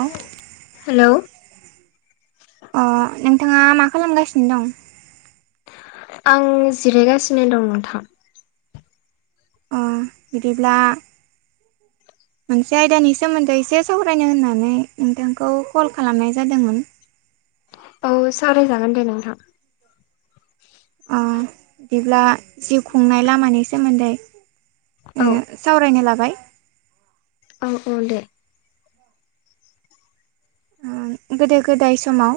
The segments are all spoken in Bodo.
औ हेलौ, अ नोंथाङा मा खालामगासिनो दं । आं जिरायगासिनो दं नोंथां। अ बिदिब्ला मोनसे आयदानि सोमोन्दै एसे सावरायनो होननानै नोंथांखौ कल खालामनाय जादोंमोन । औ सावरायजागोन दे नोंथां। अ दिब्ला जिउ खुंनाय लामानि सोमोन्दै औ ओ सावरायनो लाबाय औ औ दे ओ गोदो गोदाय समाव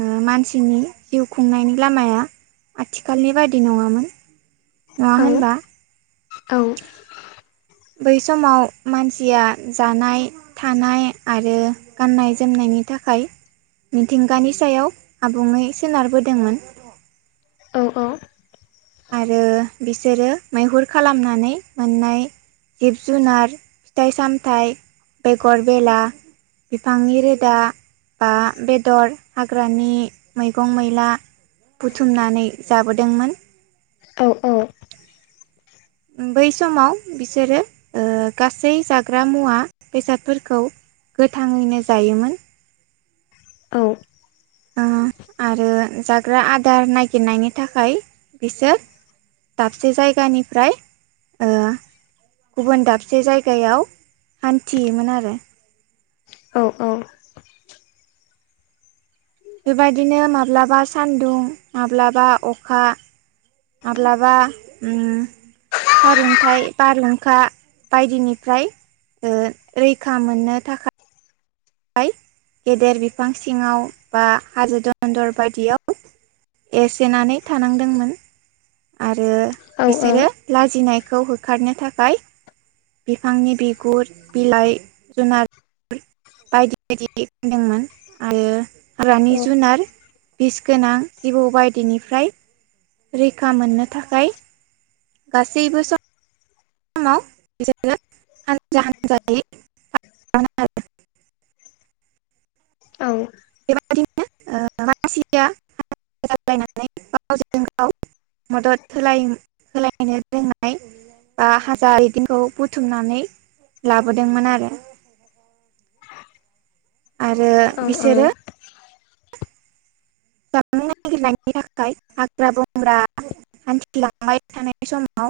ओ मानसिनि जिउ खुंनायनि लामाया आथिखालनि बायदि नङामोन नङा औ होनबा औ बै समाव मानसिया जानाय थानाय आरो गाननाय जोमनायनि थाखाय मिथिंगानि सायाव आबुङै सोनारबोदोंमोन । औ औ आरो बिसोरो मैहुर खालामनानै मोननाय जिब-जुनार फिथाइ-सामथाइ बेगर बेला बिफांनि रोदा बा बेदर हाग्रानि मैगं मैला बुथुमनानै जाबोदोंमोन। औ-औ उम बै समाव बिसोरो ओ गासै जाग्रा मुवा बेसादफोरखौ गोथाङैनो जायोमोन । औ ओ- आरो जाग्रा आदार नागिरनायनि थाखाय बिसोर दाबसे जायगानिफ्राय ओ गुबुन दाबसे जायगायाव हान्थियोमोन आरो औ औ बेबायदिनो माब्लाबा सान्दुं माब्लाबा अखा माब्लाबा उम- सारन्थाइ बारहुंखा बायदिनिफ्राय ओ रैखा मोननो थाखाय थाखाय गेदेर बिफां सिङाव बा हाजो दनन्दर बायदियाव एसेनानै थानांदोंमोन आरो बिसोरो लाजिनाय खौ होखारनो थाखाय बिफांनि बिगुर बिलाइ जुनार । बायदि बायदि गानदोंमोन आरो हाग्रानि जुनार [unintelligible] बिस गोनां जिबौ बायदिनिफ्राय रैखा मोननो थाखाय गासैबो सम समाव बिसोरो हानजा हानजा थायोमोननो [unintelligible] [inaudible] औ बेबादिनो ओ मानसिया [unintelligible] गावजों गाव । मदद होलायो [inaudible] होलायनो रोंनाय बा हाजा बिदिंखौ बुथुमनानै लाबोदोंमोन आरो। आरो बिसोरो [unintelligible] नागिरनायनि थाखाय हाग्रा बंग्रा हान्थिलांबाय थानाय समाव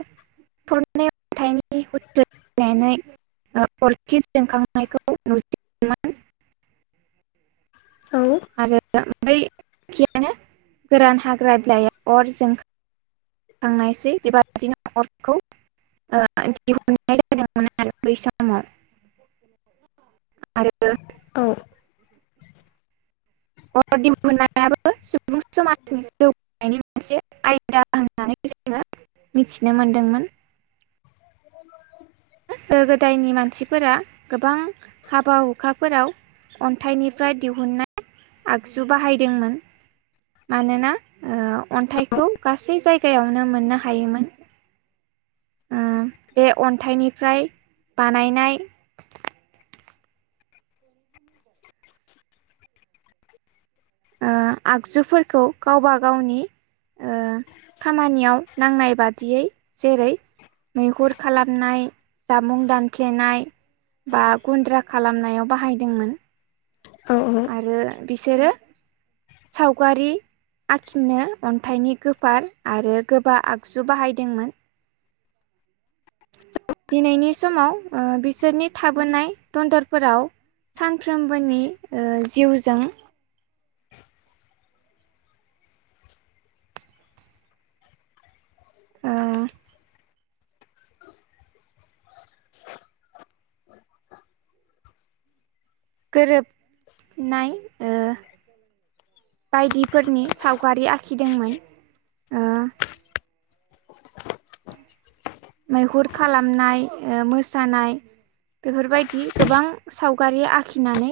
[unintelligible] [unintelligible] आ अरखि जोंखांनायखौ नु [unintelligible] मोन । आरो ओमफ्राय बखियानो गोरान हाग्रा बिलाइाया अर जों खांनायसै बेबा दिनो अरखौ औ अंखि हुननाय जादोंमोन आरो बै समाव [unintelligible] आरो औ अर दि मोनयाबो सुबुं समाजनि जिउ मोनसे आयदा होननानै जोङो मिथिनो मोनदोंमोन। [inaudible] गोदो गोदायनि मानसिफोरा गोबां हाबा हुखाफोराव अन्थाइनिफ्राय दिहुुननाय आगजु बाहायदोंमोन। मानोना ओ अन्थाइखौ गासै जायगायावनो मोननो हायोमोन‌ बे अन्थाइनिफ्राय बानायनाय अओ आगजुफोरखौ गावबा गावनि ओ खामानियाव नांनाय बादियै जेरै मैहुर खालामनाय जामुं दानफ्लेनाय बा गुन्द्रा खालामनायाव बाहायदोंमोन। आरो बिसोरो सावगारि आखिनो अन्थाइनि गोफार आरो गोबा आगजु बाहायदोंमोन दिनैनि समाव बिसोरनि थाबोनाय दन्दरफोराव सानफ्रोमबोनि जिउजों ओ गोरोबनाय ओ बायदिफोरनि सावगारि आखिदोंमोन ओ मैहुर खालामनाय मोसानाय बेफोरबायदि गोबां सावगारि आखिनानै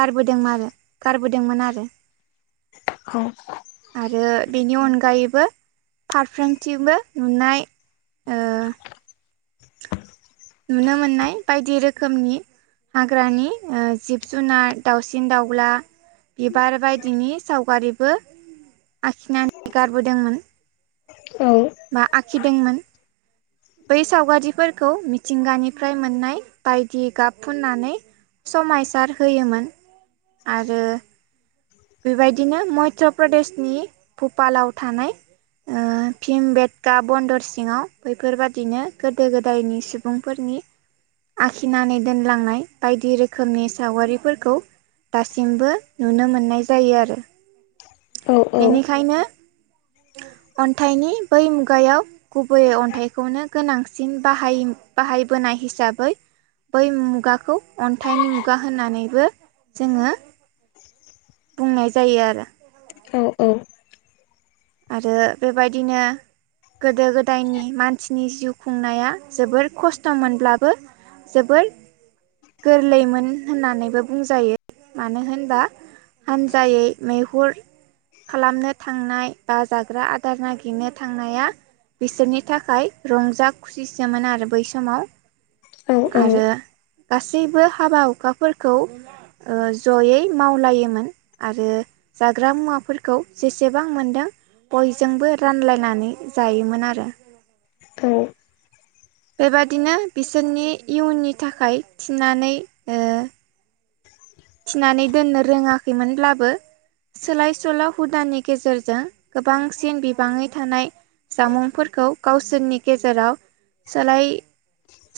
गारबोदों आरो गारबोदोंमोन आरो हब आरो बेनि अनगायैबो फारफ्रोमथिंबो नुनाय ओ नुनो मोननाय बायदि रोखोमनि हाग्रानि जिब जुनार दाउसिन दाउला बिबार बायदिनि सावगारिबो आखिनानै गारबोदोंमोन औ बा आखिदोंमोन बै सावगारिफोरखौ मिथिंगानिफ्राय मोननाय बायदि गाब फुननानै समायसार होयोमोन आरो बेबायदिनो मध्य प्रदेशनि भपालाव थानाय औ भिम बेेदका बन्दर सिङाव बैफोरबादिनो गोदो गोदायनि सुबुंफोरनि नि आखिनानै दोनलांनाय बायदि रोखोमनि सावगारिफोरखौ दासिमबो नुनो मोननाय जायो आरो बेनिखायनो [unintelligible] अन्थाइनि बै मुगायाव गुबैयै अन्थाइखौनो गोनांसिन बाहायोमोन बाहायबो होननाय हिसाबै बै मुगाखौ अन्थाइनि मुगा होनानैबो जोङो बुंनाय जायो आरो औ औ आरो बेबायदिनो गोदो गोदायनि मानसिनि जिउ खुंनाया जोबोर खस्थ' मोनब्लाबो जोबोद गोरलैमोन होननानैबो बुंजायो मानो होनबा हान्जायै मैहुर खालामनो थांनाय बा जाग्रा आदार नागिरनो थांनाया बिसोरनि थाखाय रंजा खुसिसोमोन आरो बै समाव ओं ओं आरो गासैबो हाबा हुखाफोरखौ जयै मावलायोमोन आरो जाग्रा मुवाफोरखौ जेसेबां मोनदों बयजोंबो रानलायनानै जायोमोन आरो ध बेबादिनो बिसोरनि इयुननि थाखाय थिनानै ओ थिनानै दोननो रोङाखैमोनब्लाबो सोलायसोल' हुदानि गेजेरजों गोबांसिन बिबाङै थानाय जामुंफोरखौ गावसोरनि गेजेराव सोलाय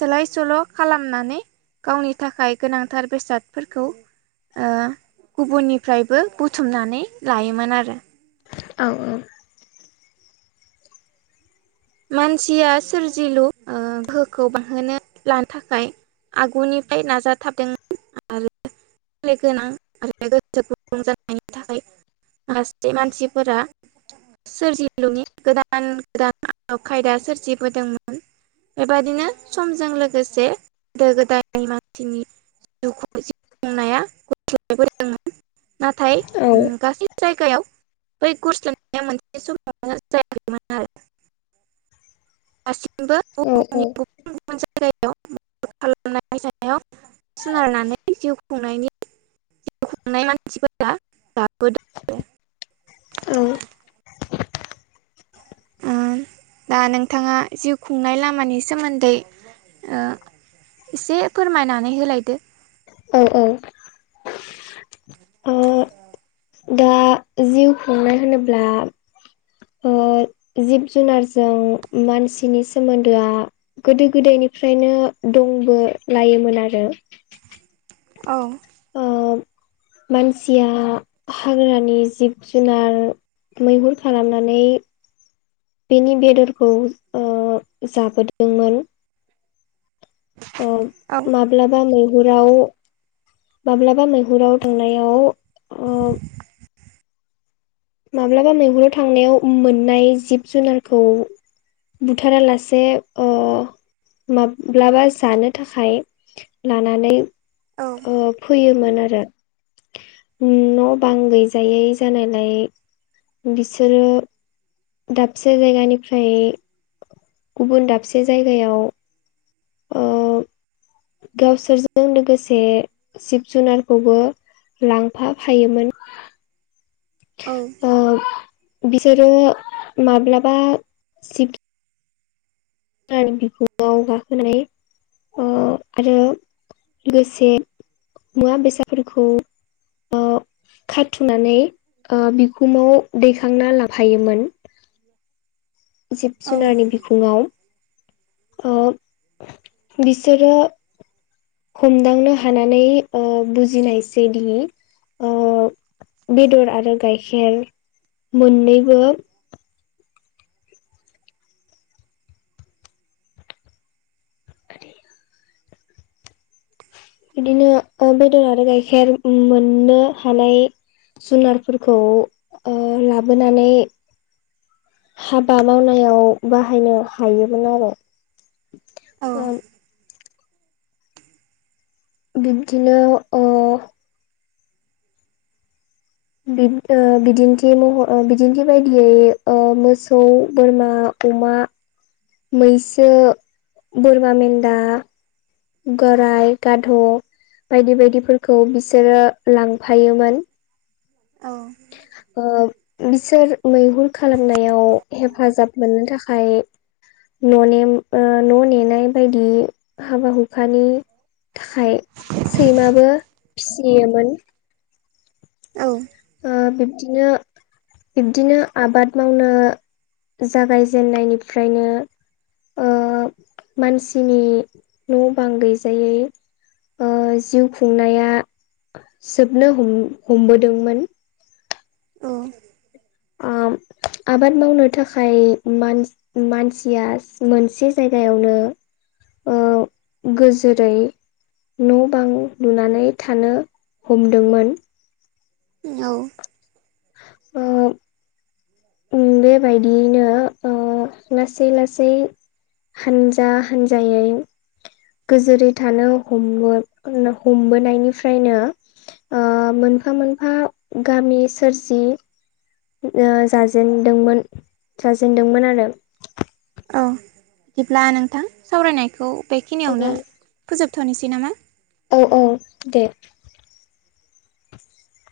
सोलाय सोल' खालामनानै गावनि थाखाय गोनांथार बेसादफोरखौ गुबुननिफ्रायबो बुथुमनानै लायोमोन आरो औ औ मानसिया सोरजिलु गोहोखौ बांहोनो लानो थाखाय आगुनिफ्राय नाजाथाबदोंमोन आरो गोनां आरो गोसो गुदुं जानायनि थाखाय लासै मानसिफोरा सोरजिलुनि गोदान गोदान खा बेबायदिनो समजों लोगोसे गोदो गोदाय माथनि जिउ खुं जि खुंनाया ग नाथाय अम गासै जाय दा खालामनाय जानायाव सोनारनानै जिउ खुंनायनि दिखुं नाय मानसिफोरा दाबोदों ओम दा नोंथां जिउ खुंनाय लामानि सोमोन्दै औ ईसे फोरमायनानै होलायदो औ औ दा जिउ खुंनाय होनोब्ला ओ जिब जुनारजों मानसिनि सोमोन्दोआ गोदो गोदायनि निफ्रायबो दंबो लायोमोन आरो औ ओ मानसिया हाग्रानि जिब जुनार मैहुर खालामनानै बेनि बेदरखौ ज जाबोदोंमोन अ औ माब्लाबा मै हबाव माब्लाबा मैहुराव थांनायाव औ माब्लाबा मैहुराव थांनायाव मोननाय जिब जुनारखौ बुथारालसे ओ माब्लाबा जानो थाखाय लानानै औ ओ फैयोमोन आरो न' बां गैजायै जानायलाय बिसोरो दाबसे जायगानिफ्राय गुबुन दाबसे जायगायाव ओ गावसोरजों लोगोसे जुनारखौबो लांफाफायोमोन औ ओ बिसोरो माब्लाबा सिख बिखु‌ङाव गाखोनाय अ आरो लोगोसे मुवा-बेसादफोरखौ ओ खाथुमनानै ओ बि बिखुङाव दैखांना लांफायोमोन। द [inaudible] जिब जुनारनि बिखुङाव ओ बिसोरो हमदांनो हानानै ओ बुजिनायसै दिनै ओ बेदर आरो गाइखेर मोननैबो आरो [inaudible] बिदिनो बेदर आरो गाइखेर मोननो हानाय जुनारफोरखौ ओ लाबोनानै हाबा मावनायाव बाहायनो हायोमोन आरो औ ओ बिब्दिनो ओ बिन ओ बिदिन्थि महर बिदिन्थि बायदियै मोसौ बोरमा अमा मैसो बोरमा मेन्दा गराइ गाध बायदि-बायदिफोरखौ बिसोरो लांफायोमोन। औ ओ बिसोर मैहुर खालामनायाव हेफाजाब मोननो थाखाय न' नेम ओ न' नेनाय बायदि हाबा हुखानि थाखाय सैमाबो फिसियोमोन। औ। ओ बिब्दिनो बिब्दिनो आबाद मावनो जागायजेननायनिफ्रायनो ओ मानसिनि न' बां गैजायै ओ जिउ खुंनाया जोबनो हम हमबोदोंमोन। औ। ओम [inaudible] आबाद मावनो थाखायान मान मानसिया मोनसे जायगायावनो ओ गोजोरै न' बां लुनानै थानो हमदोंमोन। औ। ओ उम बेबायदियैनो ओ लासै लासै हानजा हान्जायै गोजोरै थानो हमो बो हमबोनायनिफ्रायनो ओ मोनफा मोनफा गामि सोरजि ओ जाजेन दोंमोन जाजेनदोंमोन आरो। औ बिदिब्ला नोंथां सावरायनायखौ बेखिनियावनो फोजोबथ'नोसै नामा? औ औ दे।